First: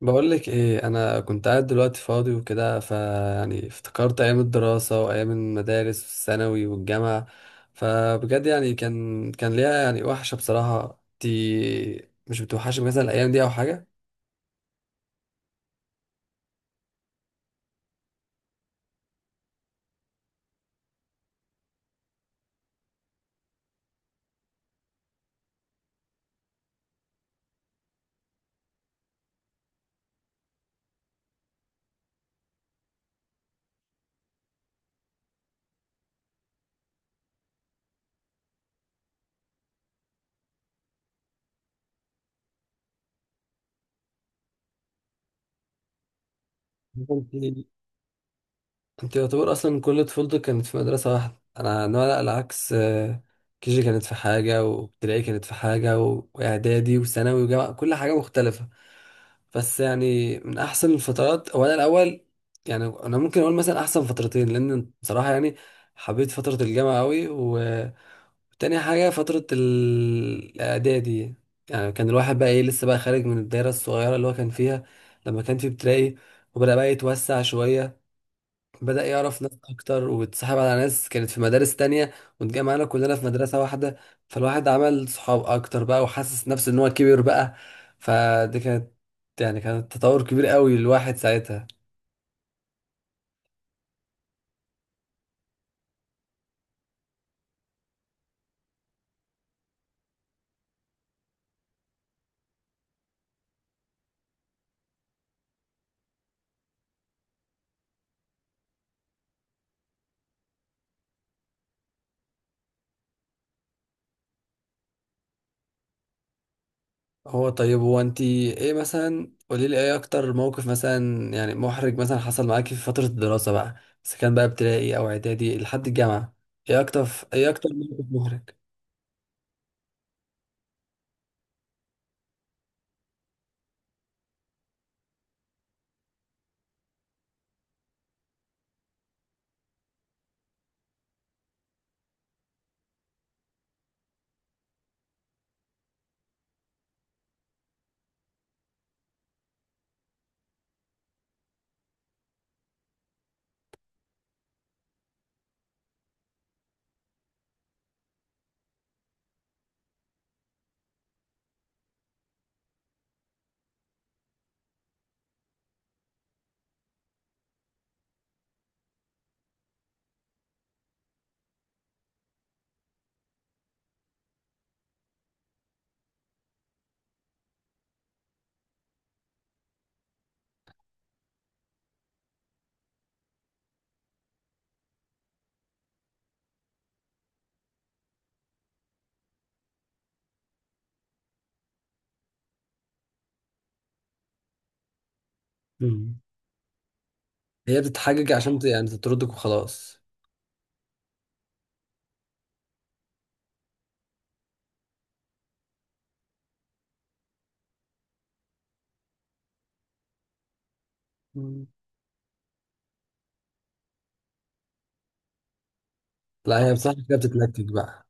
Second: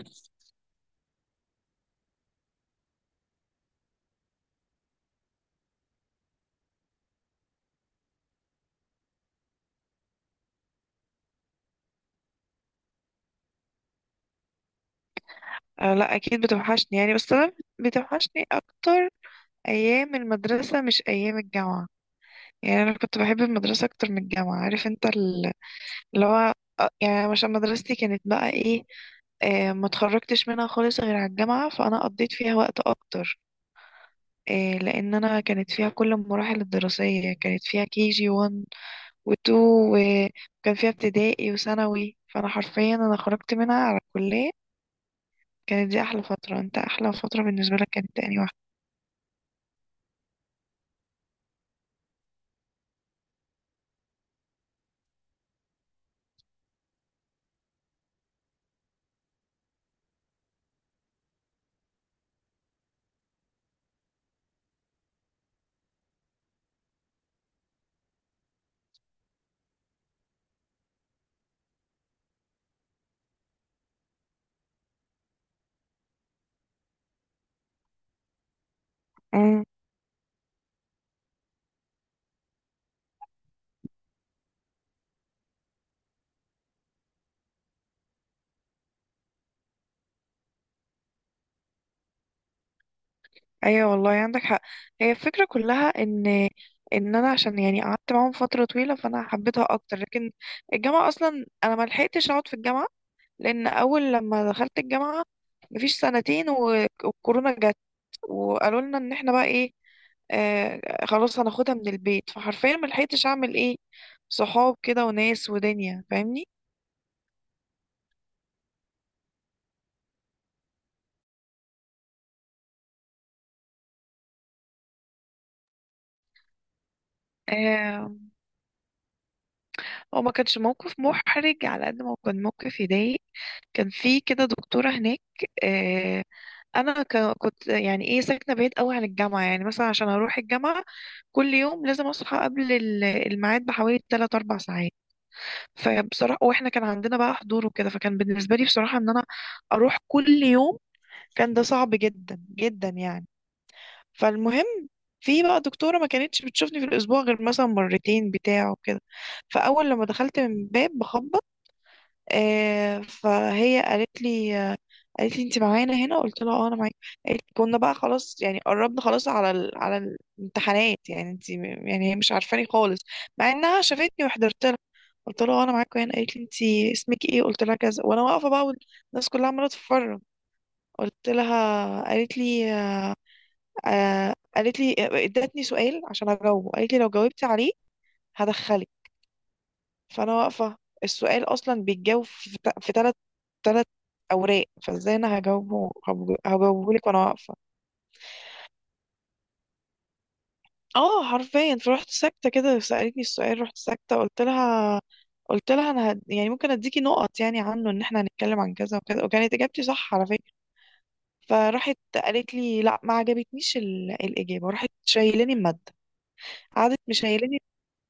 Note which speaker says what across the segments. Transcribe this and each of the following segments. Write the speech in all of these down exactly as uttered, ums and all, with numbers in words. Speaker 1: بقول لك ايه، انا كنت قاعد دلوقتي فاضي وكده، فيعني افتكرت ايام الدراسه وايام المدارس والثانوي والجامعه. فبجد يعني كان كان ليها يعني وحشه بصراحه. انت مش بتوحشك مثلا الايام دي او حاجه؟
Speaker 2: أه، لا، اكيد بتوحشني يعني، بس انا بتوحشني اكتر ايام المدرسه مش ايام الجامعه. يعني انا كنت بحب المدرسه اكتر من الجامعه. عارف انت ال- اللي هو آه، يعني عشان مدرستي كانت بقى ايه، آه، ما اتخرجتش منها خالص غير على الجامعة، فأنا قضيت فيها وقت أكتر. آه، لأن أنا كانت فيها كل المراحل الدراسية، كانت فيها كي جي واحد و اتنين، وكان فيها ابتدائي وثانوي، فأنا حرفيا أنا خرجت منها على الكلية. كانت دي أحلى فترة. أنت أحلى فترة بالنسبة لك كانت تاني واحدة؟
Speaker 1: انت يعتبر اصلا كل طفولتك كانت في مدرسة واحدة. انا انا لا، العكس. كيجي كانت في حاجة، وابتدائي كانت في حاجة، و- واعدادي وثانوي وجامعة، كل حاجة مختلفة. بس يعني من احسن الفترات، هو انا الاول يعني انا ممكن اقول مثلا احسن فترتين، لان بصراحة يعني حبيت فترة الجامعة قوي، وتاني حاجة فترة ال- الاعدادي. يعني كان الواحد بقى ايه، لسه بقى خارج من الدايرة الصغيرة اللي هو كان فيها لما كان في ابتدائي، وبدأ بقى يتوسع شوية، بدأ يعرف ناس
Speaker 2: امم،
Speaker 1: أكتر، واتسحب على ناس كانت في مدارس تانية واتجمعنا كلنا في مدرسة واحدة. فالواحد عمل صحاب أكتر بقى، وحاسس نفسه إن هو كبر بقى. فدي كانت يعني كانت تطور كبير قوي للواحد ساعتها.
Speaker 2: ايوه والله عندك حق. هي الفكره كلها ان ان انا، عشان يعني قعدت معاهم فتره طويله، فانا حبيتها اكتر. لكن الجامعه اصلا انا ما لحقتش اقعد في الجامعه، لان اول لما دخلت الجامعه مفيش سنتين و- والكورونا جت، وقالوا لنا ان احنا بقى ايه، آه خلاص هناخدها من البيت. فحرفيا ما لحقتش اعمل ايه، صحاب كده وناس ودنيا، فاهمني.
Speaker 1: هو طيب، هو أنتي إيه مثلا، قوليلي إيه أكتر موقف مثلا يعني محرج مثلا حصل معاكي في فترة الدراسة بقى، إذا كان بقى ابتدائي أو إعدادي لحد الجامعة؟ إيه أكتر إيه أكتر موقف
Speaker 2: آه،
Speaker 1: محرج؟
Speaker 2: هو ما كانش موقف محرج على قد ما هو كان موقف يضايق. كان في كده دكتورة هناك. آه، انا ك- كنت يعني ايه ساكنه بعيد قوي عن الجامعه، يعني مثلا عشان اروح الجامعه كل يوم لازم اصحى قبل ال- الميعاد بحوالي تلات أربع ساعات. فبصراحه، واحنا كان عندنا بقى حضور وكده، فكان بالنسبه لي بصراحه ان انا اروح كل يوم كان ده صعب جدا جدا يعني. فالمهم، في بقى دكتوره ما كانتش بتشوفني في الاسبوع غير مثلا مرتين بتاع وكده. فاول لما دخلت من باب بخبط، آه، فهي قالت لي آه، قالت لي انت معانا هنا؟ قلت لها اه انا معاك. قالت لي كنا بقى خلاص يعني قربنا خلاص على ال... على الامتحانات، يعني انت م- يعني هي مش عارفاني خالص، مع انها شافتني وحضرت لها. قلت لها اه انا معاك هنا. قالت لي انت اسمك ايه؟ قلت لها كذا، وانا واقفه بقى والناس كلها عماله تتفرج. قلت لها، قالت لي آه، قالت لي آه، ادتني سؤال عشان اجاوبه. قالت لي لو جاوبتي عليه هدخلك. فانا واقفه، السؤال اصلا بيتجاوب في تا- في تلات تلات اوراق، فازاي انا هجاوبه؟
Speaker 1: مم.
Speaker 2: هجاوبه لك وانا واقفه؟
Speaker 1: هي بتتحجج عشان ت- يعني تطردك وخلاص.
Speaker 2: اه حرفيا، فرحت ساكته كده، سالتني السؤال، رحت ساكته. قلت لها، قلت لها انا هد... يعني ممكن اديكي نقط يعني عنه، ان احنا هنتكلم عن كذا وكذا، وكانت اجابتي صح على فكره.
Speaker 1: مم.
Speaker 2: فراحت قالت لي لا، ما عجبتنيش ال... الاجابه. راحت شايلاني الماده.
Speaker 1: لا هي
Speaker 2: قعدت
Speaker 1: بصراحة كده
Speaker 2: مشايلاني،
Speaker 1: بتتنكد بقى.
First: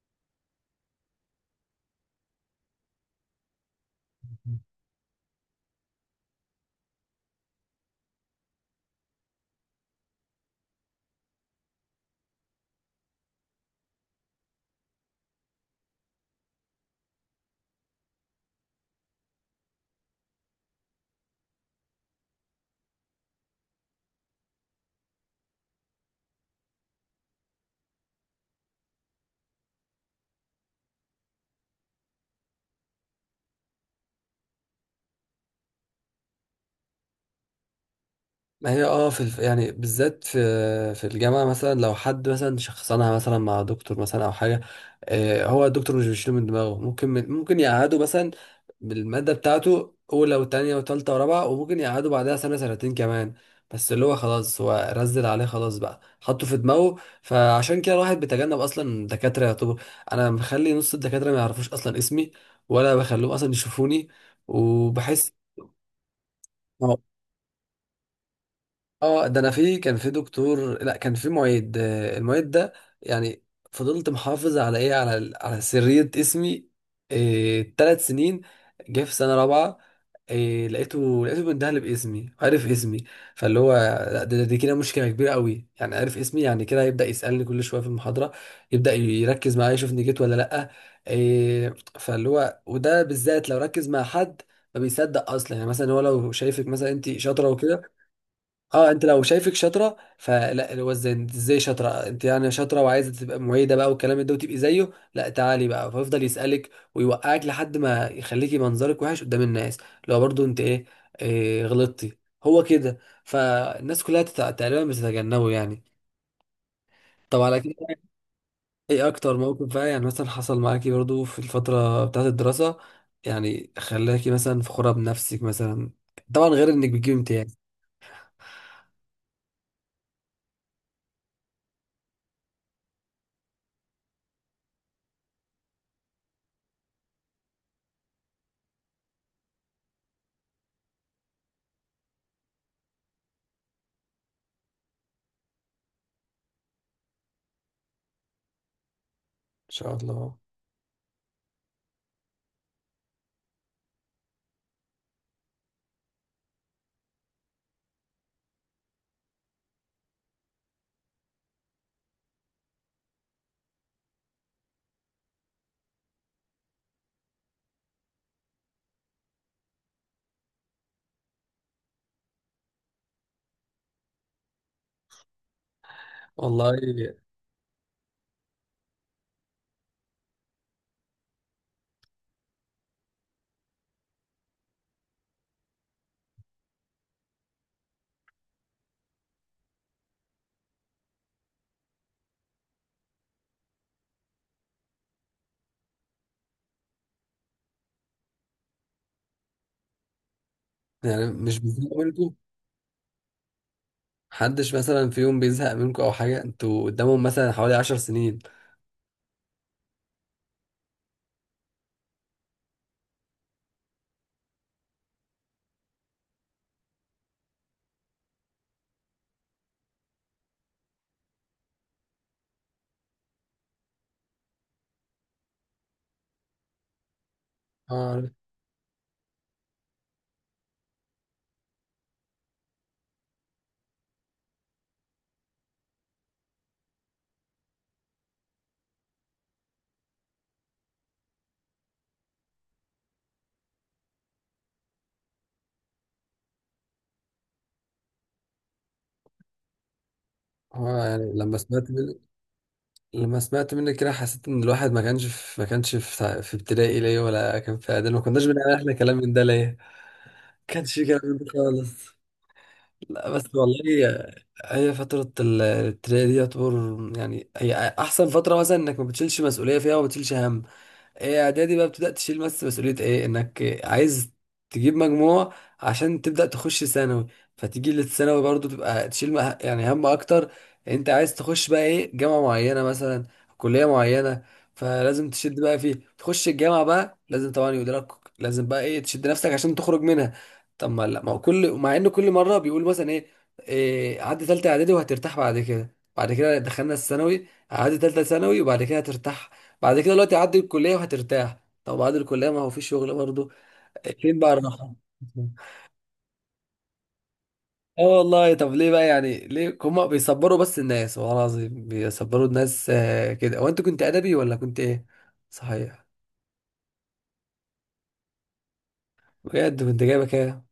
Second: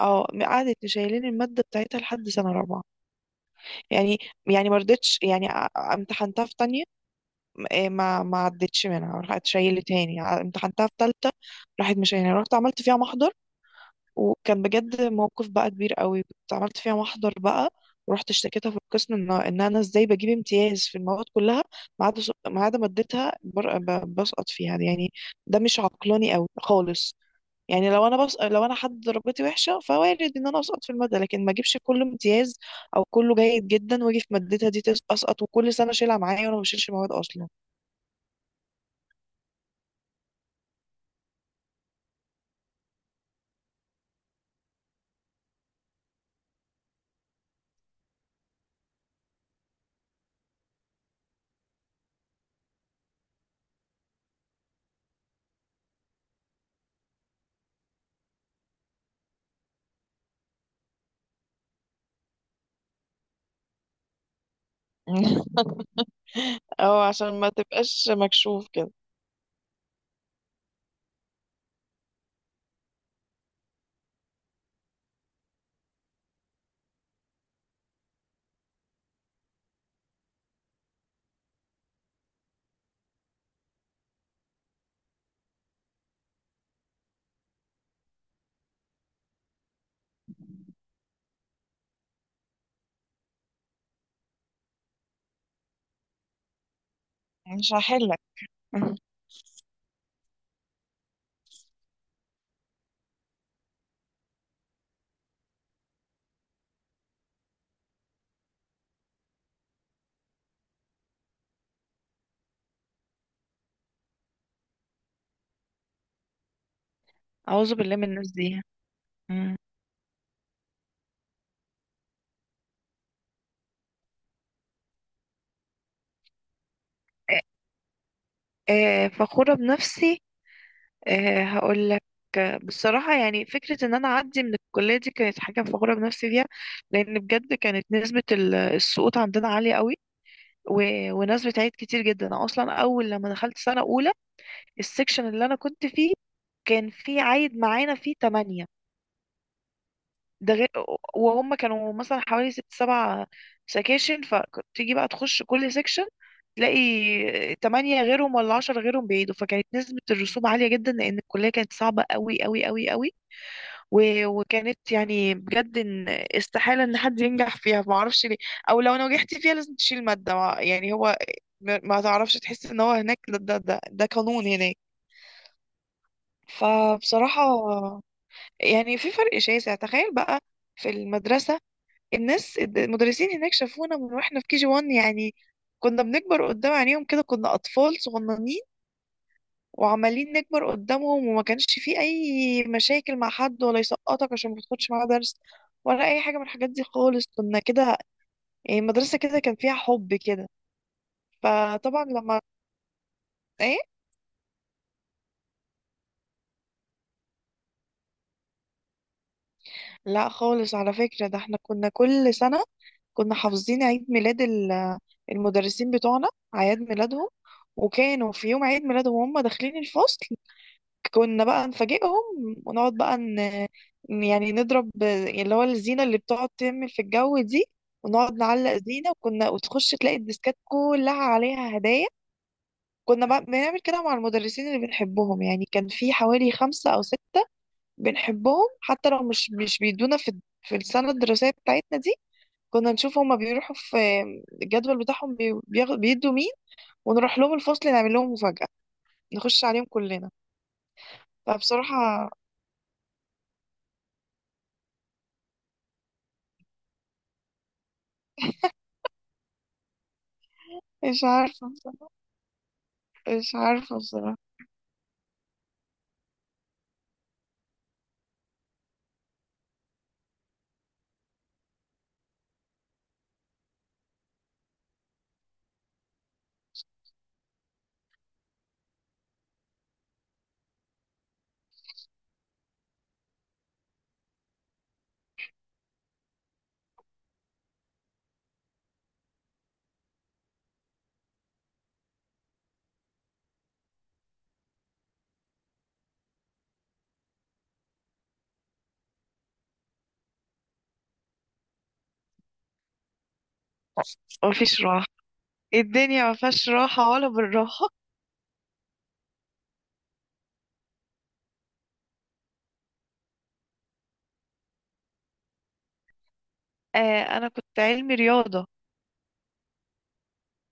Speaker 2: اه قعدت مشايلاني الماده بتاعتها لحد سنه رابعه. يعني، يعني ما رضيتش، يعني ا- امتحنتها في تانية. إيه، ما ما عدتش منها، راحت شايله تاني، ع- امتحنتها في تالتة، راحت مشايلها. رحت عملت فيها محضر، وكان بجد موقف بقى كبير قوي. كنت عملت فيها محضر بقى، ورحت اشتكيتها في القسم، ان ان انا ازاي بجيب امتياز في المواد كلها ما عدا س- ما عدا مادتها، بر- ب- بسقط فيها يعني. ده مش عقلاني قوي خالص. يعني لو انا، بس لو انا حد درجتي وحشه، فوارد ان انا اسقط في الماده. لكن ما اجيبش كله امتياز او كله جيد جدا، واجي في مادتها دي تس- اسقط، وكل سنه اشيلها معايا، وانا ما بشيلش مواد اصلا.
Speaker 1: ما هي اه في الف... يعني بالذات في في الجامعة مثلا، لو حد مثلا شخصنها مثلا مع دكتور مثلا أو حاجة، آه هو الدكتور مش بيشيله من دماغه. ممكن من... ممكن يقعده مثلا بالمادة بتاعته أولى وتانية وتالتة ورابعة، وممكن يقعده بعدها سنة سنتين كمان. بس اللي هو خلاص هو رزل عليه خلاص بقى، حطه في دماغه. فعشان كده الواحد بيتجنب أصلا دكاترة يعتبر. أنا مخلي نص الدكاترة ما يعرفوش أصلا اسمي، ولا بخليهم أصلا يشوفوني. وبحس،
Speaker 2: اه، عشان ما تبقاش مكشوف كده.
Speaker 1: اه ده انا في كان في دكتور، لا كان في معيد، آه، المعيد ده يعني فضلت محافظ على ايه، على ال- على سرية اسمي إيه تلات سنين. جه في سنة رابعة، إيه لقيته لقيته بيندهلي باسمي، عارف اسمي. فاللي هو، لا ده- ده- دي كده مشكلة كبيرة قوي يعني، عارف اسمي يعني كده هيبدأ يسألني كل شوية في المحاضرة، يبدأ يركز معايا يشوفني جيت ولا لأ. إيه فاللي هو، وده بالذات لو ركز مع حد ما بيصدق اصلا. يعني مثلا هو لو شايفك مثلا انت شاطره
Speaker 2: مش
Speaker 1: وكده،
Speaker 2: هحلك.
Speaker 1: اه
Speaker 2: مم.
Speaker 1: انت لو شايفك شاطره فلا، اللي هو ازاي انت، ازاي شاطره انت يعني، شاطره وعايزه تبقى معيده بقى والكلام ده وتبقي زيه؟ لا، تعالي بقى. فيفضل يسالك ويوقعك لحد ما يخليكي منظرك وحش قدام الناس. لو برضو انت ايه، إيه غلطتي؟ هو كده. فالناس كلها تت- تقريبا بتتجنبه يعني. طب على
Speaker 2: أعوذ بالله
Speaker 1: كده،
Speaker 2: من الناس دي.
Speaker 1: ايه اكتر
Speaker 2: مم.
Speaker 1: موقف بقى يعني مثلا حصل معاكي برضو في الفتره بتاعت الدراسه، يعني خلاكي مثلا فخوره بنفسك مثلا، طبعا غير انك بتجيبي
Speaker 2: آه،
Speaker 1: امتياز؟ ان
Speaker 2: آه، فخورة بنفسي. آه، هقولك. آه، بصراحة، يعني فكرة إن أنا أعدي من الكلية دي كانت حاجة فخورة بنفسي فيها، لأن بجد كانت نسبة ال- السقوط عندنا عالية قوي، و- وناس بتعيد كتير جدا. أنا أصلا أول لما دخلت سنة أولى، السكشن اللي أنا كنت فيه كان في عايد معانا فيه تمانية.
Speaker 1: شاء الله
Speaker 2: ده غير، وهم كانوا مثلا حوالي ست سبع سكاشن، فتيجي بقى تخش كل سكشن تلاقي تمانية غيرهم ولا عشرة غيرهم بعيدوا. فكانت نسبة الرسوب عالية جدا، لأن الكلية كانت صعبة قوي قوي قوي قوي. و- وكانت يعني بجد إن استحالة إن حد ينجح فيها، معرفش ليه. أو لو نجحت فيها لازم تشيل مادة، مع- يعني هو ما ما تعرفش، تحس إن هو هناك، ده ده ده, ده, قانون هناك.
Speaker 1: والله.
Speaker 2: فبصراحة يعني في فرق شاسع، تخيل بقى. في المدرسة، الناس المدرسين هناك شافونا من واحنا في كي جي واحد، يعني كنا بنكبر قدام عينيهم كده، كنا أطفال صغننين وعمالين نكبر قدامهم. وما كانش في أي مشاكل مع حد، ولا يسقطك عشان ما تاخدش معاه درس، ولا أي حاجة من الحاجات دي خالص. كنا كده، يعني المدرسة كده كان فيها حب كده.
Speaker 1: يعني مش بيزهقوا
Speaker 2: فطبعا
Speaker 1: منكم؟
Speaker 2: لما، ايه
Speaker 1: محدش مثلا في يوم بيزهق منكم او حاجه، انتوا قدامهم مثلا حوالي عشر سنين؟
Speaker 2: لا خالص على فكرة، ده احنا كنا كل سنة كنا حافظين عيد ميلاد ال- المدرسين بتوعنا، أعياد ميلادهم. وكانوا في يوم عيد ميلادهم وهم داخلين الفصل كنا بقى نفاجئهم، ونقعد بقى ن... يعني نضرب اللي هو الزينة اللي بتقعد تعمل في الجو دي،
Speaker 1: اه.
Speaker 2: ونقعد نعلق زينة. وكنا وتخش تلاقي الديسكات كلها عليها هدايا. كنا بقى بنعمل كده مع المدرسين اللي بنحبهم، يعني كان في حوالي خمسة أو ستة بنحبهم، حتى لو مش مش بيدونا في في السنة الدراسية بتاعتنا دي. كنا نشوف هما بيروحوا في الجدول بتاعهم بي- بياخ- بيدوا مين، ونروح لهم الفصل نعمل لهم مفاجأة، نخش عليهم كلنا.
Speaker 1: اه يعني لما سمعت منك
Speaker 2: فبصراحة،
Speaker 1: لما سمعت منك كده حسيت ان الواحد ما كانش في، ما كانش في, في ابتدائي ليه؟ ولا كان في اعدادي، ما كناش بنعمل احنا كلام من ده ليه؟ ما كانش في كلام
Speaker 2: مش
Speaker 1: من ده
Speaker 2: عارفة،
Speaker 1: خالص. لا بس
Speaker 2: مش عارفة
Speaker 1: والله.
Speaker 2: بصراحة.
Speaker 1: هي فترة ال- الابتدائي دي يعتبر يعني، هي أحسن فترة مثلا، إنك ما بتشيلش مسؤولية فيها وما بتشيلش هم. ايه اعدادي بقى بتبدا تشيل، بس مسؤوليه ايه، انك عايز تجيب مجموع عشان تبدا تخش ثانوي. فتيجي للثانوي برضو تبقى تشيل مه- يعني هم اكتر، انت عايز تخش بقى ايه، جامعه معينه مثلا، كليه معينه. فلازم تشد بقى فيه. تخش الجامعه بقى، لازم طبعا يدرك، لازم بقى ايه، تشد نفسك عشان تخرج منها. طب ما لا، ما هو كل، مع ان كل مره بيقول مثلا ايه، إيه عدي ثالثه اعدادي وهترتاح، بعد كده بعد كده دخلنا الثانوي عادي، تالتة ثانوي وبعد كده هترتاح، بعد كده دلوقتي عدي الكلية وهترتاح، طب بعد الكلية ما هو في شغل برضه، فين بقى
Speaker 2: مفيش
Speaker 1: الراحة؟
Speaker 2: راحة، الدنيا مفيهاش راحة ولا بالراحة.
Speaker 1: اه والله. طب ليه بقى يعني، ليه هما بيصبروا بس الناس، والله العظيم بيصبروا الناس. آه، كده. هو انت كنت ادبي ولا كنت ايه صحيح؟
Speaker 2: آه، أنا كنت علمي رياضة.
Speaker 1: بجد كنت جايبه كام ان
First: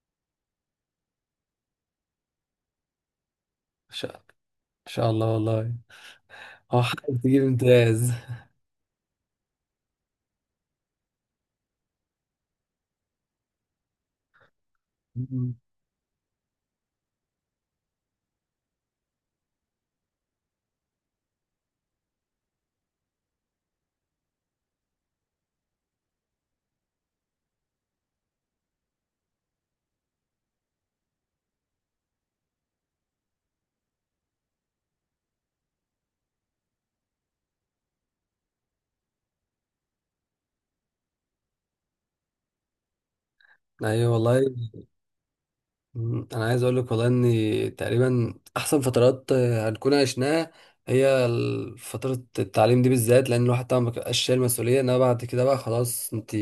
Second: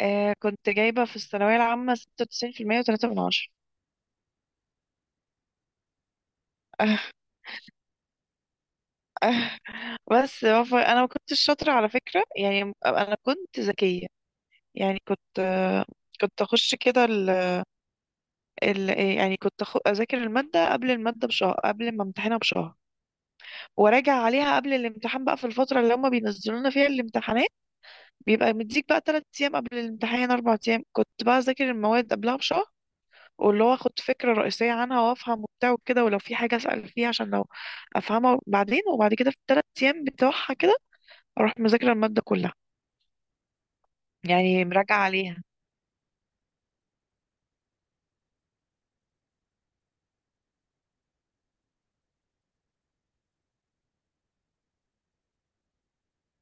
Speaker 2: آه، كنت جايبة في الثانوية العامة ستة وتسعين في المية وتلاتة من عشرة.
Speaker 1: شاء، إن شاء الله والله. اه
Speaker 2: آه،
Speaker 1: حقك تجيب امتياز.
Speaker 2: آه، بس ف- أنا ما كنتش شاطرة على فكرة، يعني أنا كنت ذكية يعني. كنت
Speaker 1: مم.
Speaker 2: آه، كنت أخش كده ال ال يعني كنت أخ- أذاكر المادة قبل المادة بشهر، قبل ما امتحنها بشهر، وراجع عليها قبل الامتحان بقى في الفترة اللي هما بينزلونا فيها الامتحانات. بيبقى مديك بقى تلات أيام قبل الامتحان، أربع أيام. كنت بقى أذاكر المواد قبلها بشهر، واللي هو أخد فكرة رئيسية عنها وأفهم وبتاع وكده، ولو في حاجة أسأل فيها عشان لو أفهمها بعدين. وبعد كده في التلات أيام بتوعها كده أروح مذاكرة المادة كلها،
Speaker 1: ايوه والله.
Speaker 2: يعني مراجعة عليها.
Speaker 1: مم، انا عايز اقول لك والله ان تقريبا احسن فترات آه، هنكون عشناها هي ال- فترة التعليم دي بالذات، لان الواحد طبعا ما بيبقاش شايل مسؤولية. انما بعد كده بقى خلاص، انت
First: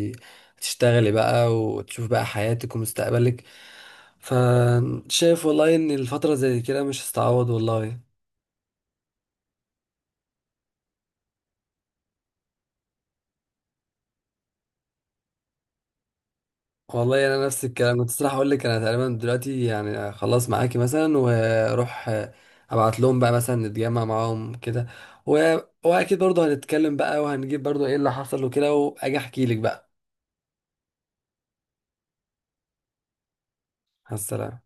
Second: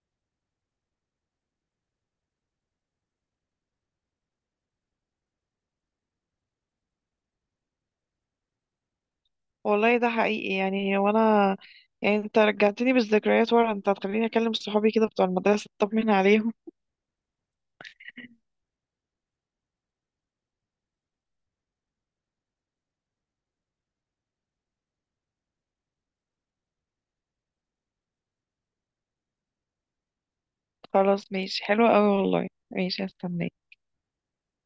Speaker 1: هتشتغلي بقى وتشوف بقى حياتك ومستقبلك. فشايف والله ان الفترة زي كده مش هتتعوض والله.
Speaker 2: والله ده حقيقي يعني. وأنا يعني، أنت رجعتني بالذكريات ورا، أنت هتخليني أكلم صحابي كده بتوع المدرسة، أطمن عليهم.
Speaker 1: والله انا نفس الكلام كنت الصراحه اقول لك. انا تقريبا دلوقتي يعني خلاص معاكي مثلا، واروح ابعت لهم بقى مثلا نتجمع معاهم كده، و... واكيد برضه هنتكلم بقى، وهنجيب برضه ايه اللي حصل وكده، واجي احكي لك بقى.
Speaker 2: خلاص، ماشي حلو أوي والله، ماشي، هستناك.
Speaker 1: على السلامه.